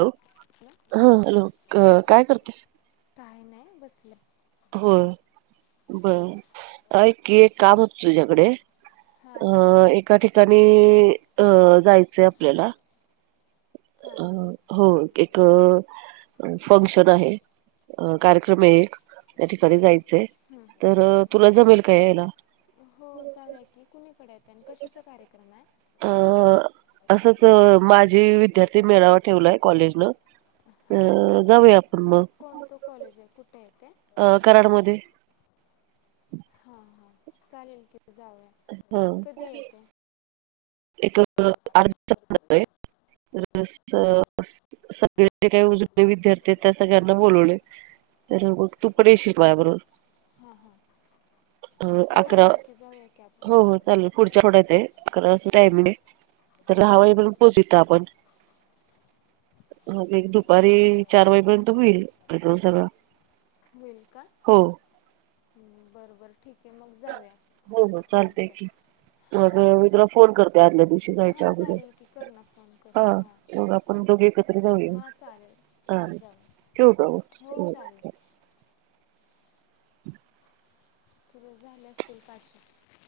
Hello hello हा hello काय करतेस. काही नाही बसलं. हो बरी एक काम होत तुझ्याकडे हां अ एका ठिकाणी अ जायचंय आपल्याला हां अ हो एक फंक्शन आहे कार्यक्रम आहे एक त्या ठिकाणी जायचंय हं. तर तुला जमेल का यायला. हो जाऊया की कुणीकडे येते आणि कशाचा कार्यक्रम आहे अ असंच माझी विद्यार्थी मेळावा ठेवलाय कॉलेजनं हां अ जाऊया आपण मग कोणतं कॉलेज आहे कुठे येते अं कराडमध्ये हां चालेल कि हम एक तर सगळे ज काही उज विद्यार्थी आहेत त्या सगळ्यांना बोलवले तर मग तूपे शिक माया बरोबर. हां हां हो चालेल की जाऊया की आपण चालेल पुढच्या आठवड्यात आहे अकरा वाजता टायमिंग तर हां दहा वाजेपर्यंत पोहोच आपण एक दुपारी चार वाजेपर्यंत होईल सगळं. होईल का् बरोबर ठीक. आहे मग जाऊया हो हो चालतेय चालतंय की मग मी हां तुला फोन करते आदल्या दिवशी हां जायच्या अगोद चालेल की कर ना फोन कर हा हां मग आपण दोघे एकत्र हां चालेल जाऊया हां जाऊ ठेव हो जाऊ. चालेल तुरस झाले असतील पाश